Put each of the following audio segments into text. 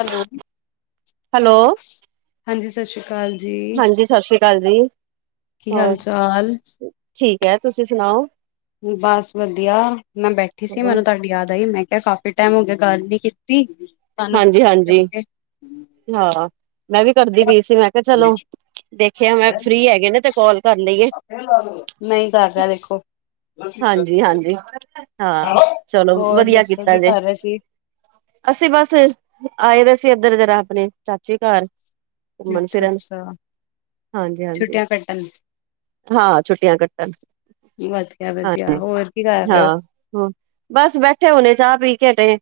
Hello hello ਹਾਂਜੀ ਸਤਿ ਸ਼੍ਰੀ ਅਕਾਲ ਜੀ, ਹਾਂਜੀ, ਸਤਿ ਸ੍ਰੀ ਅਕਾਲ ਜੀ। ਕੀ ਹਾਲ ਹੋਰ ਚਾਲ? ਠੀਕ ਹੈ, ਤੁਸੀਂ ਸੁਣਾਓ ਬਸ ਵਧੀਆ, ਮੈਂ ਬੈਠੀ ਸੀ, ਮੈਨੂੰ ਤੁਹਾਡੀ ਯਾਦ ਆਈ ਮੈਂ ਕਿਹਾ ਕਾਫੀ ਟਾਈਮ ਹੋ ਗਿਆ, ਗੱਲ ਨੀ ਕੀਤੀ ਹਾਂਜੀ-ਹਾਂਜੀ, ਹਾਂ, ਮੈਂ ਵੀ ਕਰਦੀ ਪਈ ਸੀ, ਮੈਂ ਕਿਹਾ ਚਲੋ ਦੇਖਿਆ ਮੈਂ, ਫਰੀ ਹੈਗੇ ਨੇ ਤੇ ਕੋਲ ਕਰ ਲਈਏ ਮੈਂ ਹੀ ਕਰ ਰਿਹਾ ਦੇਖੋ ਹਾਂਜੀ-ਹਾਂਜੀ ਹਾਂ, ਚਲੋ ਹੋਰ ਵਧੀਆ ਦੱਸੋ ਕੀਤਾ ਕੀ ਜੇ ਕਰ ਰਹੇ ਸੀ? ਅਸੀਂ ਬਸ, ਆਏ ਦੇ ਸੀ ਇੱਧਰ ਜਰਾ ਆਪਣੀ, ਚਾਚੀ ਘਰ ਘੁੰਮਣ ਅੱਛਾ, ਫਿਰਨ, ਅੱਛਾ ਹਾਂਜੀ-ਹਾਂਜੀ ਛੁੱਟੀਆਂ ਕੱਟਣ ਹਾਂ ਛੁੱਟੀਆਂ ਕੱਟਣ। ਹਾਂ, ਵਧੀਆ-ਵਧੀਆ ਹੋਰ ਕੀ ਕਰ ਰਹੇ ਹਾਂ ਹੋ ਬਸ ਬੈਠੇ ਹੁਣੇ ਚਾਹ ਪੀ ਕੇ ਹਟੇ,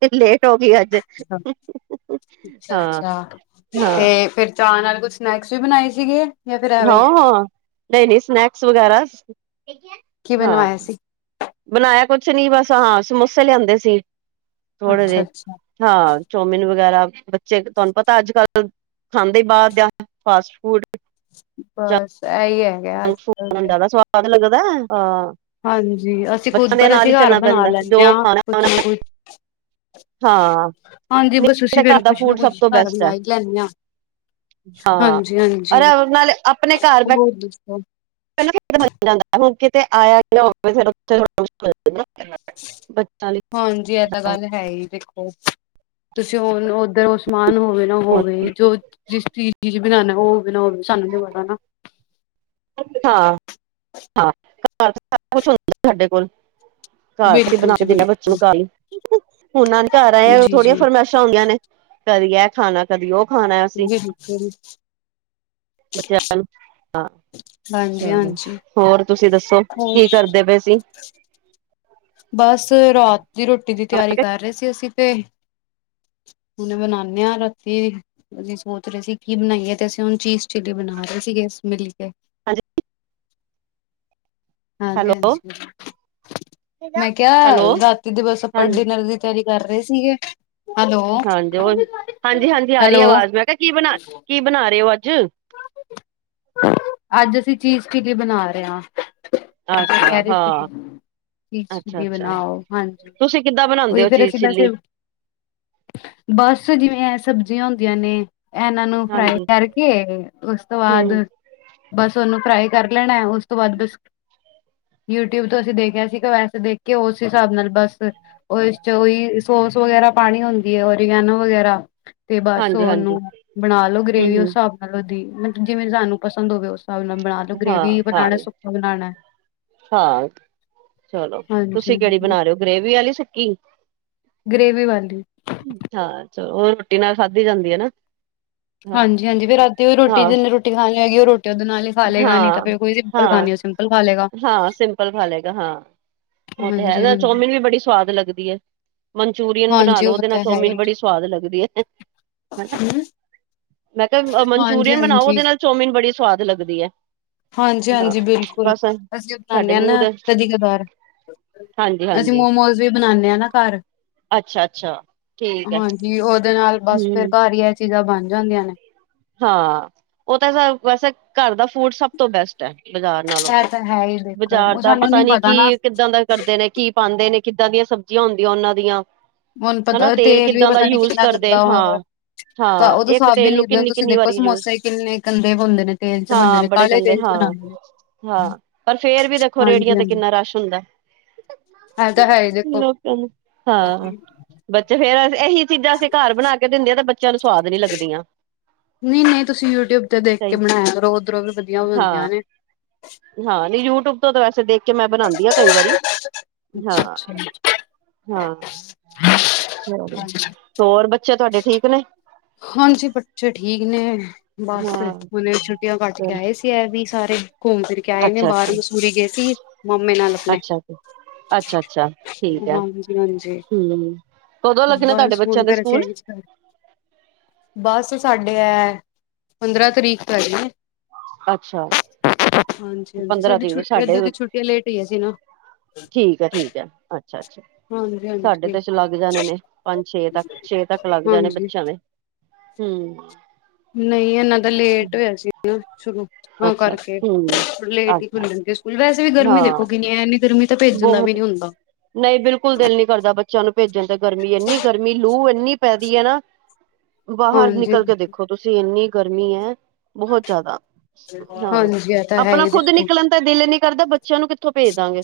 ਤੇ ਲੇਟ ਹੋ ਗਈ ਅੱਜ। ਅੱਛਾ, ਹਾਂ-ਹਾਂ ਅੱਛਾ ਤੇ ਫਿਰ ਚਾਹ ਨਾਲ ਕੁੱਝ ਸਨੈਕਸ ਵੀ ਬਣਾਏ ਸੀਗੇ ਜਾਂ ਫਿਰ ਐਵੇਂ ਹੀ? ਹਾਂ-ਹਾਂ, ਨਹੀਂ-ਨਹੀਂ ਸਨੈਕਸ ਵਗੈਰਾ, ਕੀ ਹਾਂ। ਬਣਵਾਇਆ ਸੀ? ਬਣਾਇਆ ਕੁਛ ਨੀ, ਬਸ ਹਾਂ ਸਮੋਸੇ ਲਿਆਂਦੇ ਸੀ, ਥੋੜੇ ਜਿਹੇ ਅੱਛਾ-ਅੱਛਾ ਹਾਂ, ਚੋਮਿਨ ਵਗੈਰਾ, ਬੱਚੇ ਤੁਹਾਨੂੰ ਪਤਾ ਅੱਜ- ਕੱਲ ਖਾਂਦੇ ਬਾਹਰ ਦਾ, ਫਾਸਟ- ਫੂਡ ਬਸ ਇਹੀ ਹੈਗਾ ਅੱਜ-ਕੱਲ ਤੇ। ਹੁੰਦਾ, ਤਾਂ ਸਵਾਦ ਲੱਗਦਾ, ਹਾਂ ਹਾਂਜੀ, ਅਸੀਂ ਖੁਦ ਬੱਚਿਆਂ ਦੇ ਪਰ ਨਾਲ ਅਸੀਂ ਹੀ ਘਰ ਚੱਲਣਾ ਬਣਾ ਪੈਂਦਾ ਲੈਂਦੇ ਜੋ ਹਾਂ, ਕੁਛ ਖਾਣਾ ਨਾ ਕੁਛ ਹਾਂ। ਹਾਂਜੀ ਬਸ, ਅਸੀਂ ਫੇਰ ਘਰ ਦਾ ਕੁੱਝ ਨਾ ਫੂਡ ਕੁੱਝ ਸਭ ਤੋਂ ਘਰ ਬੈਸਟ ਹੈ ਬਣਾ ਹੀ ਲੈਂਦੇ ਹਾਂ ਹਾਂ ਹਾਂਜੀ, ਹਾਂਜੀ। ਅਰੇ ਨਾਲੇ ਹੋਰ ਦੱਸੋ? ਪਹਿਲਾਂ ਕਿਦੇ ਨਾਲ ਜਾਂਦਾ [unintelligible] ਹੁਣ ਕਿਤੇ ਆਇਆ ਗਇਆ ਹੋਵੇ ਫੇਰ [unintelligible] ਪਤਾ ਨੀ ਹਾਂਜੀ ਇਹ ਤਾਂ [unintelligible] ਗੱਲ ਹੈ ਹੀ ਦੇਖੋ, ਤੁਸੀਂ ਹੁਨ ਉੱਧਰ ਓ ਸਮਾਨ ਹੋ ਹੋਵੇ ਨਾ ਹੋਵੇ ਜੋ ਜਿਸ ਚੀਜ਼ ਬਣਾਉਣਾ ਹੋਵੇ ਨਾ ਹੋਵੇ ਸਾਨੂੰ ਨੀ ਪਤਾ ਨਾ। ਹਾਂ। ਹਾਂ, ਘਰ ਸਾਰਾ ਕੁਛ ਹੁੰਦਾ ਸਾਡੇ ਕੋਲ। ਘਰ ਤੇ ਬਿਲਕੁਲ ਬਣਾ ਕੇ ਜੀ ਦਿੰਨਾ ਬੱਚੇ ਬਿਲਕੁਲ ਨੂੰ [unintelligible] ਲਈ ਉਹਨਾਂ ਨੇ ਘਰ ਆਏ ਜੀ ਥੋੜੀਆਂ ਜੀ ਫਰਮੈਸ਼। ਮੇਸ਼ਾ ਹੁੰਦੀਆਂ ਨੇ ਕਦੀ ਇਹ ਖਾਣਾ, ਕਦੀ ਉਹ ਖਾਣਾ ਅਸੀਂ। ਫਿਰ [unintelligible] ਬੱਚੇ [unintelligible] ਹੇਲੋ, ਹਾਂ ਹਾਂਜੀ ਚਲੋ ਹਾਂਜੀ ਹੋਰ ਤੁਸੀਂ ਦੱਸੋ ਹੋਰ ਕੀ ਕਰਦੇ ਪਏ ਸੀ? ਬਸ, ਰਾਤ ਦੀ ਰੋਟੀ ਦੀ ਤਿਆਰੀ ਕਰ ਰਹੇ ਸੀ ਅਸੀਂ ਤੇ। ਹੁਨ ਬਨਾਨੇ ਆ ਰਾਤੀ ਅਸੀਂ ਸੋਚ ਰਹੇ ਸੀ ਕੀ ਬਣਾਈਏ ਤੇ ਅਸੀਂ ਹੁਣ ਚੀਜ਼ ਚਿੱਲੀ ਬਣਾ ਰਹੇ ਸੀ ਗੇ ਮਿਲ ਕੇ। ਹਾਂਜੀ ਹਾਂਜੀ, ਹੈਲੋ ਹਾਂਜੀ ਮੈਂ ਕਿਹਾ ਹੈਲੋ ਰਾਤੀ ਦੇ ਬਸ ਆਪਾਂ ਹਾਂਜੀ ਡਿਨਰ ਦੀ ਤਿਆਰੀ ਕਰ ਰਹੇ ਸੀ ਗੇ। ਹਾਂਜੀ ਹੋਰ, ਹਾਂਜੀ, ਹਾਂਜੀ ਆ ਰਹੀ ਹੈਲੋ ਆਵਾਜ਼ ਮੈਂ ਕਿਹਾ ਕੀ ਬਣਾ ਕੀ ਬਣਾ ਰਹੇ ਹੋ ਅੱਜ? ਅੱਜ ਅਸੀਂ ਚੀਜ਼ ਚਿਲੀ ਬਣਾ ਰਹੇ ਹਾਂ ਬੱਚੇ ਅੱਛਾ ਕਹਿ ਰਹੇ ਸੀ ਗੇ। ਹਾਂ ਚੀਜ਼ ਅੱਛਾ ਚਿੱਲੀ ਅੱਛਾ ਬਣਾਓ ਹਾਂਜੀ ਤੁਸੀਂ ਕਿੱਦਾਂ ਬਣਾਉਂਦੇ ਉਹੀ ਹੋ ਫੇਰ ਚੀਜ਼ ਅਸੀਂ ਵੈਸੇ ਚਿੱਲੀ ਬਸ, ਜਿਵੇਂ ਇਹ ਸਬਜ਼ੀਆਂ ਹੁੰਦੀਆਂ ਨੇ। ਇਹਨਾਂ ਨੂੰ ਫਰਾਈ ਹਾਂਜੀ ਕਰ ਕੇ ਉਸ ਤੋਂ ਬਾਦ ਹਮ ਬਸ ਉਹਨੂੰ ਫਰਾਈ ਕਰ ਲੈਣਾ ਉਸ ਤੋਂ ਬਾਅਦ ਬਿਸ ਯੂਟਿਊਬ ਤੋਂ ਅਸੀਂ ਦੇਖਿਆ ਸੀ ਗਾ ਵੈਸੇ ਦੇਖ ਕੇ ਉਸ ਹਿਸਾਬ ਨਾਲ ਬਸ। ਉਹ ਚ ਉਹੀ ਸੋਸ ਵਗੈਰਾ ਪਾਉਣੀ ਹੁੰਦੀ ਹੈ, ਓਰੀਗੈਨਾ ਵਗੈਰਾ। ਤੇ ਬਸ ਹਾਂਜੀ ਹਾਂਜੀ ਉਹਨੂੰ ਬਣਾ ਲਓ ਹਮ ਗ੍ਰੇਵੀ ਉਸ ਹਿਸਾਬ ਨਾਲ ਉਹਦੀ ਮਤਲਬ ਜਿਵੇਂ ਸਾਨੂੰ ਪਸੰਦ ਹੋਵੇ ਉਸ ਹਿਸਾਬ ਨਾਲ। ਬਣਾ ਲੋ ਹਮ ਹਾਂ ਗ੍ਰੇਵੀ ਹਾਂ ਬਣਾਉਣਾ, ਸੁੱਕਾ ਬਣਾਉਣਾ। ਹਾਂ ਚਲੋ, ਤੁਸੀਂ ਕਿਹੜੀ ਬਣਾ ਰਹੇ ਹੋ ਗ੍ਰੇਵੀ ਆਲੀ ਸੁੱਕੀ? ਗ੍ਰੇਵੀ ਵਾਲੀ। ਹਾਂ, ਚ ਉਹ ਰੋਟੀ ਨਾਲ ਖਾਧੀ ਜਾਂਦੀ ਹੈ ਨਾ। ਹਾਂ ਹਾਂਜੀ, ਹਾਂਜੀ ਫਿਰ ਰਾਤੀ ਓਈ ਰੋਟੀ ਹਾਂ ਜਿੰਨੇ ਰੋਟੀ ਖਾਉਣੀ ਹੈਗੀ ਉਹ ਰੋਟੀ ਉਹਦੇ ਨਾਲ ਹੀ ਖਾ ਲਏਗਾ ਨਹੀਂ ਤਾਂ ਹਾਂ, ਫਿਰ ਕੋਈ ਸਿੰਪਲ ਹਾਂ, ਖਾਣੀ ਉਹ ਸਿੰਪਲ ਖਾ ਲਏਗਾ ਹਾਂ ਸਿੰਪਲ ਖਾ ਲੇ ਗਾ ਹਾਂ। ਉਹ ਤੇ ਹੈ ਹਾਂਜੀ ਇਦੇ ਨਾ ਹਾਂਜੀ ਚੌਮਿਨ ਵੀ ਬੜੀ ਸਵਾਦ ਲਗਦੀ ਏ। ਮਨਚੂਰੀਅਨ ਬਣਾ ਹਾਂਜੀ ਲੋ ਉਹ ਉਹਦੇ ਨਾਲ ਤਾਂ ਹੈ ਚਓਮੀਨ ਹੀ ਬੜੀ ਸਵਾਦ ਲੱਗਦੀ ਹੈ। ਹਨਾ ਹਮ [unintelligible] ਮੈਂ ਕਿਹਾਂ ਹਾਂਜੀ ਮਨਚੂਰੀਅਨ ਬਣਾਓ, ਹਾਂਜੀ ਉਹਦੇ ਨਾਲ ਚੋਮਮੀਨ ਬੜੀ ਸਵਾਦ ਲੱਗਦ ਹਾਂਜੀ, ਹਾਂਜੀ ਬਿਲਕੁਲ ਬਸ ਅਸੀਂ ਅ ਬਣਾਉਂਦੇ ਸਾਡੇ ਹਾਂ ਮੂੰਹ ਨਾ ਦਾ ਕਦੀ ਕਦਾਰ। ਹਾਂਜੀ ਅਸੀਂ ਹਾਂਜੀ ਮੋਮੋਸ ਵੀ ਬਣਾਉਦੇ ਹਾਂ ਨਾ ਘਰ। ਅੱਛਾ ਅੱਛਾ ਠੀਕ ਹੈ ਹਾਂਜੀ ਉਹਦੇ ਨਾਲ ਬਸ ਫੇਰ ਹਮ ਘਰ ਹੀ ਇਹ ਚੀਜ਼ਾਂ ਬਣ ਜਾਂਦੀਆਂ ਨੇ। ਹਾਂ', ਉਹ ਤਾਂ ਵੈਸੇ ਘਰ ਦਾ ਫੂਡ ਸਭ ਤੋਂ ਬੈਸਟ। ਬਾਜ਼ਾਰ ਨਾਲੋਂ ਤੇ, ਇਹ ਤਾਂ ਹੈ ਹੀ ਦੇਖੋ ਬਾਜ਼ਾਰ ਉਹ ਦਾ ਸਾਨੂੰ ਪਤਾ ਨੀ ਨਾ ਕੀ ਕਿੱਦਾਂ ਦਾ? ਕਰਦੇ ਨੇ, ਕੀ ਪਾਉਂਦੇ ਨੇ, ਕਿੱਦਾਂ ਦੀਆਂ ਸਬਜ਼ੀਆਂ ਹੁੰਦੀਆਂ ਉਹਨਾਂ ਦੀਆਂ। ਹੁਣ ਹਨਾ ਪਤਾ ਤੇਲ ਵੀ ਕਿੱਦਾਂ ਦਾ ਪਤਾ ਨੀ ਯੂਜ ਕਿੰਨਾ ਕਰਦੇ ਗੰਦਾ ਹਾਂ ਹੋਗਾ ਤਾਂ ਹਾਂ ਉਹਦੇ ਇੱਕ ਹਿਸਾਬ ਵੀ ਤੇਲ ਨੂੰ ਨ ਕਿੰਨੀ ਤੁਸੀਂ ਕਿੰਨੀ ਦੇਖੋ ਵਾਰੀ ਯੂਜ ਸਮੋਸੇ ਕਿੰਨੇ ਗੰਦੇੇ ਬੁਨਦੇ ਨੇ ਤੇਲ ਚ ਬਣਦੇ ਹਾਂ ਨੇ ਬੜੇ ਕਾਲੇ ਗੰਦੇ ਤੇਲ ਚ ਹਾਂ ਬਣਾ ਹਾਂ, ਪਰ ਫੇਰ ਵੀ ਦੇਖੋ ਰੇਹੜੀਆਂ ਤੇ ਹਾਂਜੀ ਕਿੰਨਾ ਰਸ਼ ਹੁੰਦਾ ਹੈ। ਇਹ ਤਾਂ ਹੈ ਹੀ ਦੇਖੋ ਲੋਕਾਂ ਨੂੰ ਹਾਂ। ਬੱਚੇ ਫੇਰ ਇਹੀ ਚੀਜ਼ਾਂ ਅਸੀਂ ਘਰ ਬਣਾ ਕੇ ਦਿੰਦੇ ਆ ਤੇ ਬੱਚਿਆਂ ਨੂੰ ਸਵਾਦ ਨੀ ਲੱਗਦੀਆਂ। ਨਹੀਂ ਨਹੀਂ, ਤੁਸੀਂ ਯੂਟਿਊਬ ਤੇ ਦੇਖ ਕੇ ਸਹੀ ਬਣਾਇਆ ਕਰੋ ਉਧਰੋ ਵੀ ਵਧੀਆ ਬਣਦੀਆਂ ਹਾਂ ਨੇ। ਹਾਂ, ਨਹੀਂ ਯੂਟਿਊਬ ਤੋਂ ਤਾਂ ਵੈਸੇ ਦੇਖ ਕੇ ਮੈਂ ਬਣਾਉਂਦੀ ਹਾਂ ਕਈ ਵਾਰੀ ਹਾਂ। ਅੱਛਾ ਅੱਛਾ ਹਾਂ, ਚਲੋ ਹਾਂਜੀ ਹੋਰ ਬੱਚੇ ਤੁਹਾਡੇ ਠੀਕ ਨੇ? ਹਾਂਜੀ ਬੱਚੇ ਠੀਕ ਨੇ, ਬਸ ਹਾਂ ਉਹਨੇ ਛੁੱਟੀਆਂ ਕੱਟ ਕੇ ਚਲੋ ਆਏ ਸੀ। ਵੀ ਸਾਰੇ ਘੁੰਮ ਫਿਰ ਕੇ ਆਏ ਨੇ ਅੱਛਾ ਅੱਛਾ ਬਾਹਰ ਅੱਛਾ ਮਸੂਰੀ ਗਏ ਸੀ, ਮਾਮੇ ਨਾਲ ਆਪਣੇ। ਅੱਛਾ ਅੱਛਾ ਅੱਛਾ ਠੀਕ ਹੈ ਹਾਂਜੀ -ਹਾਂਜੀ। ਹਮ ਕਦੋਂ ਲੱਗਣੇ ਤੁਹਾਡੇ ਬਸ ਬੱਚਿਆਂ ਹੁਣ ਦੇ ਫੇਰ ਕੇ ਸਕੂਲ ਆਏ ਅਸੀਂ। ਹਾਂ। ਬਸ ਸਾਡੇ ਹੈ, ਪੰਦਰਾਂ ਤਰੀਕ ਤੋਂ ਹੈ ਹੈ। ਅੱਛਾ। ਹਾਂਜੀ-ਹਾਂਜੀ। ਪੰਦਰਾਂ ਸਾਡੀ ਤਰੀਕ ਛੁ ਤੋਂ ਸਾਡੇ ਏਦਾਂ ਦੀ ਛੁੱਟੀਆਂ ਲੇਟ ਹੋਈਆਂ ਸੀ ਨਾ। ਠੀਕ ਹੈ, ਠੀਕ ਹੈ। ਅੱਛਾ- ਅੱਛਾ। ਹਾਂਜੀ -ਹਾਂਜੀ। ਸਾਡੇ ਤੇ ਚਲੱਗ ਜਾਣੇਂ ਨੇ, ਪੰਜ- ਛੇ ਤੱਕ ਛੇ ਤੱਕ ਲੱਗ ਜਾਣੇ ਹਾਂਜੀ ਬੱਚਿਆਂ ਦੇ। ਹੂ ਨਹੀਂ, ਇਹਨਾਂ ਦਾ ਲੇਟ ਹੋਇਆ ਸੀ ਸ਼ੁਰੂ, ਅੱਛਾ ਕਰਕੇ ਹਮ ਓਨਾ ਲੇਟ ਹੀ ਅੱਛਾ ਖੁੱਲਣਗੇ। ਕੁ ਵੈਸੇ ਵੀ ਗਰਮੀ ਹਾਂ ਦੇਖੋ ਕਿਨੀ, ਇਨੀ ਗਰਮੀ ਤਾਂ ਭੇਜ ਦਦਾ ਵੀ ਬਹੁਤ ਨੀ ਹੁੰਦਾ। ਨਹੀਂ ਬਿਲਕੁਲ ਦਿਲ ਨੀ ਕਰਦਾ ਬੱਚਿਆਂ ਨੂੰ ਭੇਜਣ ਤੇ ਗਰਮੀ ਇੰਨੀ ਗਰਮੀ ਲੂ ਇੰਨੀ ਪੈਦੀ ਹੈ ਨਾ। ਬਾਹਰ ਹਾਂਜੀ ਨਿਕਲ ਕੇ ਦੇਖੋ ਤੁਸੀਂ ਇੰਨੀ ਗਰਮੀ ਹੈ ਬਹੁਤ ਜ਼ਿਆਦਾ। ਹਾਂ। ਹਾਂਜੀ ਇਹ ਤਾਂ ਹੈ ਆਪਣਾ ਹੀ ਖੁੱਦ ਦੇਖੋ ਨਿਕਲਣ ਦਾ ਦਿਲ ਨੀ ਕਰਦਾ ਬੱਚਿਆਂ ਨੂੰ ਕਿੱਥੋਂ ਭੇਜ ਦਾਂਗੇ।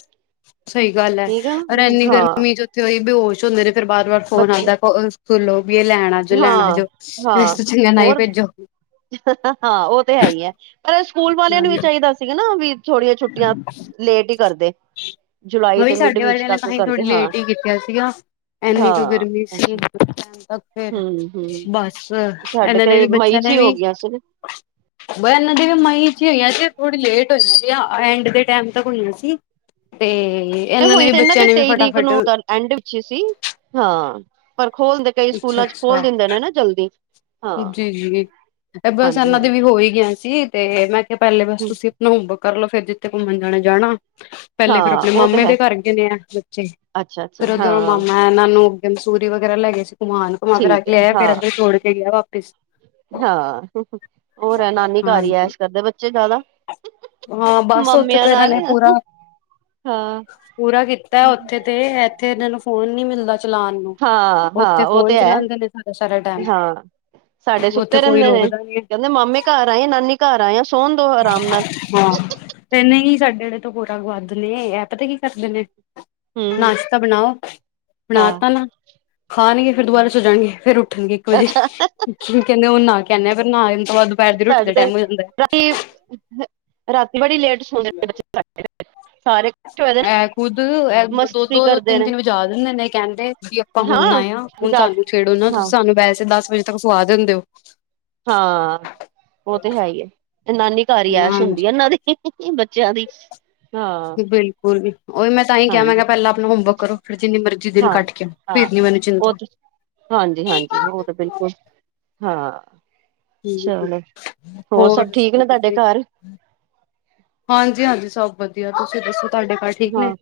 ਸਹੀ ਗੱਲ ਹੈ। ਠੀਕ ਆ ਔਰ ਨਾ ਇੰਨੀ ਹਾਂ ਗਰਮੀ 'ਚ ਤੇਹੀ ਬੇਹਸ਼ ਹੁੰਦੇ ਨੇ, ਫੇਰ ਬਾਰ- ਵਾਰ ਫੋਨ ਬੱਚੇ ਆਉਂਦਾ ਸੁਕੁਲੋ ਵੀ ਇਹ ਲੈਣਾ। ਜੋ ਲੈਣਾ ਆ ਹਾਂ ਜਾ, ਹਾਂ ਵਸ ਚੰਗਾ ਨਾ ਹੀ ਹੋਰ ਭੇਜੋ। ਹਾਂ। ਉਹ ਤੇ ਹੈ ਹੀ ਹੈ। ਪਰ ਸਕੂਲ ਵਾਲਿਆਂ ਨੂੰ ਵੀ ਮੈਂ ਚਾਹੀਦਾ ਸੀਗਾ ਨਾ, ਵੀ ਥੋੜੀਆਂ ਛੁੱਟੀਆਂ ਲੇਟ ਹੀ ਕਰਦੇ। ਜੁਲਾਈ ਮ ਵੀ ਦੇ ਮਿਡ ਸਾਡੇ ਵਿੱਚ ਵਾਲਿਆਂ ਨੇ ਤੱਕ ਤਾਂਸੀ ਥੋੜੀ ਕਰਦੇ ਹਾਂ ਲੇਟ ਹੀ ਕੀਤਾ ਸੀਗਾ। ਇੰਨੀ ਕੁ ਹਾਂ ਗਰਮੀ ਅੱਛਾ ਸੀ। ਤੱਕ ਫਿਰ ਹਮ ਹਮ ਬਸ, ਸਾਡੇ ਇਹਨਾਂ ਨੇ ਤੇ ਵੀ ਮਈ ਬੱਚਿਆਂ ਚ ਨੇ ਹੀ ਹੋ ਵੀ ਗਈਆਂ ਸੀ ਬਿਆਸ ਨਦੀ ਵੀ ਮ ਨਹੀਂ ਹੋਈਆਂ ਸੀ ਥੋੜੀ ਲੇਟ ਹੋਈ ਸੀ ਐਂਡ ਦੇ ਟਾਈਮ ਤੱਕ ਹੋਈਆਂ ਸੀ। ਤੇ ਇਹਨਾਂ ਹੋਈ ਨੇ ਵੀ ਤੇ ਬੱਚਿਆਂ ਦੇ ਨੇ ਵੀ ਤੇਈ ਤਰੀਕ ਫਟਾਫਟ ਨੂੰ ਐਂਡ ਵਿੱਚ ਸੀ। ਹਾਂ, ਪਰ ਖੋਲਦੇ ਕਈ ਅੱਛਾ ਸਕੂਲਾਂ ਵਿੱਚ ਖੋਲ ਅੱਛਾ ਦਿੰਦੇ ਨੇ ਨਾ ਜਲਦੀ। ਹਾਂ। ਜੀ ਜੀ ਬਸ' ਹਾਂਜੀ ਇਹਨਾਂ ਦੇ ਵੀ ਹਾਂਜੀ ਹੋ ਹੀ ਗਿਆ ਸੀ। ਤੇ ਮੈਂ ਕਿਹਾ, ਪਹਿਲੇ ਬਸ ਤੁਸੀਂ ਆਪਣਾ ਕਰ ਲੋ, ਫਿਰ ਜਿੱਥੇ ਘੁੰਮਣ ਜਾਣਾ ਜਾਣਾ। ਪਹਿਲੇ ਫੇਰ ਹਾਂ ਆਪਣੇ ਉਹ ਤੇ ਮਾਮੇ ਹੈ ਦੇ ਘਰ ਗਏ ਨੇ ਆ, ਬੱਚੇ ਅੱਛਾ-ਅੱਛਾ ਫਰ ਉਧਰ ਮਾਮਾ ਹਾਂ ਮ ਇਹਾਨ ਨੂੰ ਅੱਗੇ ਮਸੂਰੀ ਵਗੈਰਾ ਲੈ ਗ ਸੀ ਘੁੰਮਾਨ, ਘੁੰਮਾ ਫ ਆ ਠੀਕ ਕੇ ਹੈ ਲਇਆ ਫਿਰ ਹਾਂ ਇੱਧਰ ਜੋਛੋੜ ਕੇ ਗਿਆ ਵਾਪਿਸ। ਹਾਂ। ਹੋਰ ਹੈ ਨਾਨੀ ਘਰ ਹੀ ਹੈ ਹਾਂਜੀ ਇਸ਼ ਕਰਦੇ ਬੱਚੇ ਜਿਆਦਾ। ਹਾਂ, ਬਸ ਉੱਥੇ ਤਾਂ ਇਹਨਾਂ ਨੇ ਪੂਰਾ ਹਾਂ ਪੂਰਾ ਕੀਤਾ ਉੱਥੇ ਤੇ, ਇੱਥੇ ਇਹਨਾਂ ਨੂੰ ਫੋਨ ਨੀ ਮਿਲਦਾ ਚਲਾਉਣ ਨੂੰ। ਉੱਥੇ ਹਾਂ-ਹਾਂ ਉਹ ਫ਼ੋਨ ਤੇ ਹੈ ਚਲਾਉਂਦੇ ਨੇ ਸਾਰਾ- ਸਾਰਾ ਹਾਂ ਟਾਈਮ। ਉੱਥੇ ਕੋਈ ਰੋਕਦਾ ਨੀ ਹੈ। ਕਿੰਦੇ ਮਾਮੇ ਘਰ ਆਏ ਆ, ਨਾਨੀ ਘਰ ਆਏ ਆ, ਸੋਣ ਦੋ ਆਰਾਮ ਨਾਲ। ਹਾਂ ਨਹੀਂ ਹੀ ਸਾਡੇ ਜੜੇ ਤੋਂ ਗੋਰਾ ਗੁਆਧ ਨੇ, ਇਹ ਪਤਾ ਕੀ ਕਰਦੇ ਨੇ। ਹੂੰ ਨਾਸ਼ਤਾ ਬਣਾਓ, ਬਣਾ ਹਾਂ ਤਾ ਨਾ, ਖਾਣਗੇ, ਫਿਰ ਦੁਬਾਰਾ ਸ ਜਾਣਗੇ ਫਿਰ ਰ ਉੱਠਣਗੇ ਇੱਕ ਵਜੇ। ਅੱਛਾ ਕਹਿੰਦੇ ਹ ਨਾ ਕ ਆਂਦੇ ਨਾ ਆਣ ਤੋਂ ਬਾਅਦ ਦੁਪਹਿਰ ਦੀ ਰੋਟੀ ਸਾਡ ਦਾ ਟਾਈਮ ਹੋ ਜਾਂਦਾ ਰਾਤੀ- ਰਾਤੀ ਬੜੀ ਲੇਟ ਸੋਂਦੇ। [unintelligible] ਇਹ ਖੁੱਦ ਦੋ ਮਸਤੀ -ਦੋ, ਕਰਦੇ ਤਿੰਨ- ਨੇ ਤਿੰਨ ਵਜਾ ਦਿੰਦੇ ਨੇ ਕਹਿੰਦੇ ਵੀ ਆਪਾਂ ਹਾਂ ਹੁਣ ਆਏ ਆ। ਹੁਣ ਮਜ਼ਾਕ ਤੁਹਾਨੂੰ ਛੇੜੋ ਨਾ ਤੁਸੀਂ ਹਾਂ ਸਾਨੂੰ ਵੈਸੇ ਦਸ ਵਜੇ ਤੱਕ ਸਵਾ ਦਿੰਦੇ ਹੋ। ਹਾਂ, ਉਹ ਤੇ ਹੈ ਹੀ ਤੇ ਨਾਨੀ ਘਰ ਐਸ਼ ਹੁੰਦੀ ਹਾਂਜੀ ਇਹਨਾਂ ਦੇ। ਬੱਚਿਆਂ ਦੀ ਹਾਂ ਬਿਲਕੁਲ, ਵੀ ਉਹੀ ਮੈਂ ਤਾਂ ਹੀ ਕਿਹਾ ਮੈਂ ਹਾਂਜੀ ਕਿਹਾ ਪਹਿਲਾਂ ਆਪਣਾ ਹੋਮਵਰਕ ਕਰੋ, ਫਿਰ ਜਿੰਨੀ ਮਰਜ਼ੀ ਦਿਨ ਹਾਂ ਕੱਟ ਕੇ, ਹਾਂ ਫੇਰ ਨੀ ਮੈਨੂੰ ਉਹ ਚਿੰਤਾ ਤੇ ਹਾਂਜੀ ਹਾਂਜੀ ਉਹ ਤਾਂ ਬਿਲਕੁਲ। ਹਾਂ, ਚਲੋ ਹੋਰ ਸਭ ਠੀਕ ਨੇਂ ਤੁਹਾਡੇ ਘਰ? ਹਾਂਜੀ, ਹਾਂਜੀ, ਸਭ ਵਧੀਆ। ਤੁਸੀਂ ਦੱਸੋ ਤੁਹਾਡੇ ਘਰ ਠੀਕ ਨੇਂ। ਹਾਂ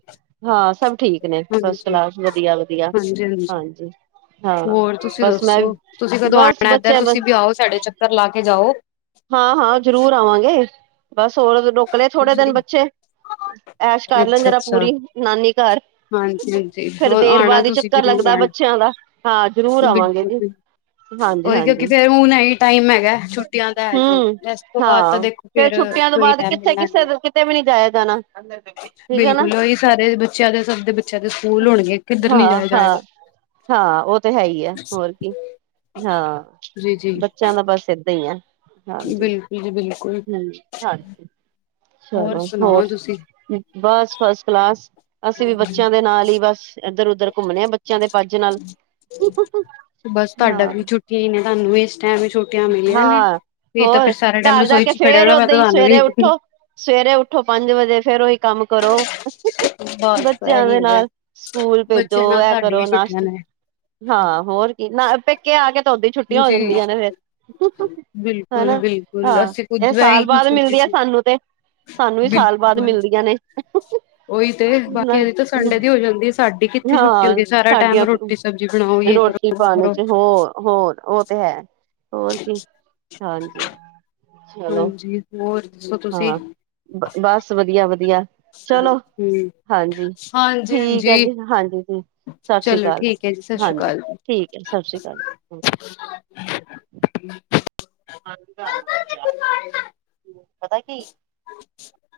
ਹਾਂ ਸਭ ਠੀਕ ਨੇਂ, ਫਸਟ ਕਲਾਸ, ਵਧੀਆ ਵਧੀਆ। ਹਾਂਜੀ-ਹਾਂਜੀ-ਹਾਂਜੀ ਹਾਂਜੀ। ਹਾਂ ਹੋਰ ਤੁਸੀਂ ਬਸ ਮੈਂ ਦੱਸੋ। ਤੁਸੀਂ ਕਦੋਂ ਬਸ ਆਣਾ ਇਧਰ? ਬੱਚੇ ਬ ਤੁਸੀਂ ਵੀ ਆਓ, ਸਾਡੇ ਚੱਕਰ ਲਾ ਕੇ ਜਾਓ। ਹਾਂ ਹਾਂ, ਜ਼ਰੂਰ ਆਵਾਂਗੇ। ਬਸ ਹੋਰ ਰੁਕਲੇ ਥੋੜੇ ਦਿਨ ਬੱਚੇ ਐਸ਼ ਕਰ ਲੈਣ ਅੱਛਾ ਜਰਾ ਅੱਛਾ ਪੂਰੀ ਨਾਨੀ ਘਰ। ਹਾਂਜੀ [unintelligible] ਹਾਂਜੀ ਫੇਰ ਦੇਰ ਆਣਾ ਬਾਅਦ ਹੀ ਤੁਸੀਂ ਚੱਕਰ ਜ਼ਰੂਰ ਲੱਗਦਾ ਬੱਚ ਆਣਾ ਬੱਚਿਆਂ ਦਾ। ਹਾਂ ਜ਼ਰੂਰ ਆਵਾਂਗੇ ਜੀ। ਬਿਲਕੁਲ ਹਾਂਜੀ ਉਹੀ ਕਿਉਂਕਿ ਹਾਂਜੀ ਫੇਰ ਹੁਣ ਐ ਹੀ ਟਾਈਮ ਹੈਗਾ ਛੁੱਟੀਆਂ। ਹੈਜੋ ਹੂੰ, ਇਸ ਤੋਂ ਬਾਅਦ ਤਾਂ ਹਾਂ ਦੇਖੋ ਫੇਰ ਛੁੱਟੀਆਂ ਤੋਂ ਕੋਈ ਬਾਅਦ ਟਾਈਮ ਕਿੱਥੇ ਮਿਲਣਾ ਨੀ ਕਿਸੇ ਹੈ ਕਿਤੇ ਵੀ ਨੀ ਜਾਇਆ ਜਾਣਾ। [unintelligible] ਠੀਕ ਐ ਨਾਂ। ਬਿਲਕੁਲ ਉਹੀ ਸਾਰੇ ਬੱਚਿਆਂ ਦੇ, ਸਭ ਦੇ ਬੱਚਿਆਂ ਦੇ ਸਕੂਲ ਹੋਣਗੇਂ ਕਿੱਧਰ ਨੀਂ ਹਾਂ ਜਾਇਆ ਹਾਂ ਜਾਏਗਾ। ਹਾਂ ਉਹ ਤੇ ਹੈ ਈ ਏ ਹੋਰ ਕੀ। ਹਾਂ ਜੀ ਜੀ ਬੱਚਿਆਂ ਦਾ ਬਸ ਏਦਾਂ ਹੀ ਐ। ਬਿਲਕੁਲ ਜੀ ਬਿਲਕੁਲ। ਹਂ, ਹਾਂਜੀ, ਚਲੋ ਹੋਰ ਸੁਣਾਓ ਤੁਸੀਂ [unintelligible] ਬਸ ਫਸਟ ਕਲਾਸ। ਅਸੀਂ ਵੀ ਬੱਚਿਆਂ ਦੇ ਨਾਲ ਈ ਬਸ। ਇਧਰ-ਉਧਰ ਘੁੰਮਣੇ ਆ ਬੱਚਿਆਂ ਦੇ ਪੱਜ ਨਾਲ। ਹਾਂ। ਕੀ ਮੈਂ ਤੁਹਾਨੂੰ ਇਸ ਟਾਈਮ ਸੁ਼ ਛੁੱਟੀਆਂ ਮਿਲੀਆਂ ਨੇ ਹਾਂ ਵੀ ਤਾਂ ਹੋਰ ਫਿਰ ਸਾਰੇ ਟਾਈਮ ਘਰ ਜਾ ਰਸੋਈ ਕੇ ਚ ਖੜਿਆ ਫੇਰ ਹੋਣਾ। ਓਦਾਂ ਹੀ ਮੈਂ [unintelligible] ਸਵੇਰੇ ਵੀ। ਉੱਠੋ ਸਵੇਰੇ ਉੱਠੋ ਪੰਜ ਵਜੇ ਫੇਰ ਉਹੀ ਕੰਮ ਕਰੋ [unintelligible] ਬਸ ਬੱਚਿਆਂ ਇਹੀ ਦੇ ਹੈਗਾ ਨਾਲ। ਸਕੂਲ ਬੱਚਿਆਂ ਭੇਜੋ, ਨਾਲ ਇਹ ਸਾਡੀ ਕਰੋ ਵੀ ਛੁੱਟੀਆਂ ਨਾਸ਼ਤੇ ਨੇ। ਹਾਂ ਹੋਰ ਇਨਾਂ ਪੇਕੇ ਆ ਕੇ ਤਾਂ ਉਦੀ ਛੁੱਟੀ ਹੋ ਜੀ ਜਾਂਦੀਆਂ ਨੇਂ ਫਿਰ। [unintelligible] ਬਿਲਕੁਲ ਹੈਨਾਂ? ਬਿਲਕੁਲ ਹਾਂ, ਅਸੀਂ ਖੁਦ ਇਹ ਮੈਂ ਹੀ ਸਾਲ ਕੁਝ ਬਾਅਦ ਸੋਚ ਰਹੀ ਮਿਲਦੀਆਂ ਸੀ ਸਾਨੂੰ ਤੇ। ਸਾਨੂੰ ਵੀ ਸਾਲ ਬਾਅਦ ਬਿਲਕੁਲ ਮਿਲਦੀਆਂ ਨੇਂ। [unintelligible] ਉਹੀ ਤੇ ਬਾਕੀਆਂ ਦੀ ਤਾਂ ਸੰਡੇ ਦੀ ਹੋ ਜਾਂਦੀ ਐ, ਸਾਡੀ ਕਿੱਥੇ ਛੁੱਟੀ ਹਾਂ ਹੁੰਦੀ ਸਾਰਾ ਟਾਈਮ ਸਾਡੀਆਂ ਰੋਟੀ ਸਬਜ਼ੀ ਬਣਾਓ, ਯੇ ਕਰੋ। ਰੋਟੀ ਉਹ ਪਾਣੀ ਕਰੋ ਚ ਹੋਰ ਹੋਰ, ਉਹ ਤੇ ਹੈ। ਹੋਰ ਕੀ? ਹਾਂਜੀ। ਚਲੋ ਹਾਂਜੀ, ਹੋਰ ਦੱਸੋ ਤੁਸੀਂ? ਹਾਂ ਬਸ ਵਧੀਆ ਵਧੀਆ ਚਲੋ, ਹੂੰ ਹਾਂਜੀ। ਹਾਂਜੀ ਠੀਕ ਐ ਹਾਂਜੀ ਜੀ, ਹਾਂਜੀ ਜੀ। ਸਤਿ ਸ਼੍ਰੀ ਚਲੋ ਅਕਾਲ, ਠੀਕ ਹੈ ਜੀ ਸਤਿ ਸ਼੍ਰੀ ਹਾਂਜੀ, ਅਕਾਲ ਠੀਕ ਹੈ, ਸਤਿ ਸ਼੍ਰੀ ਅਕਾਲ ਜੀ। [inaudible] ਪਤਾ ਕੀ? [unintelligible]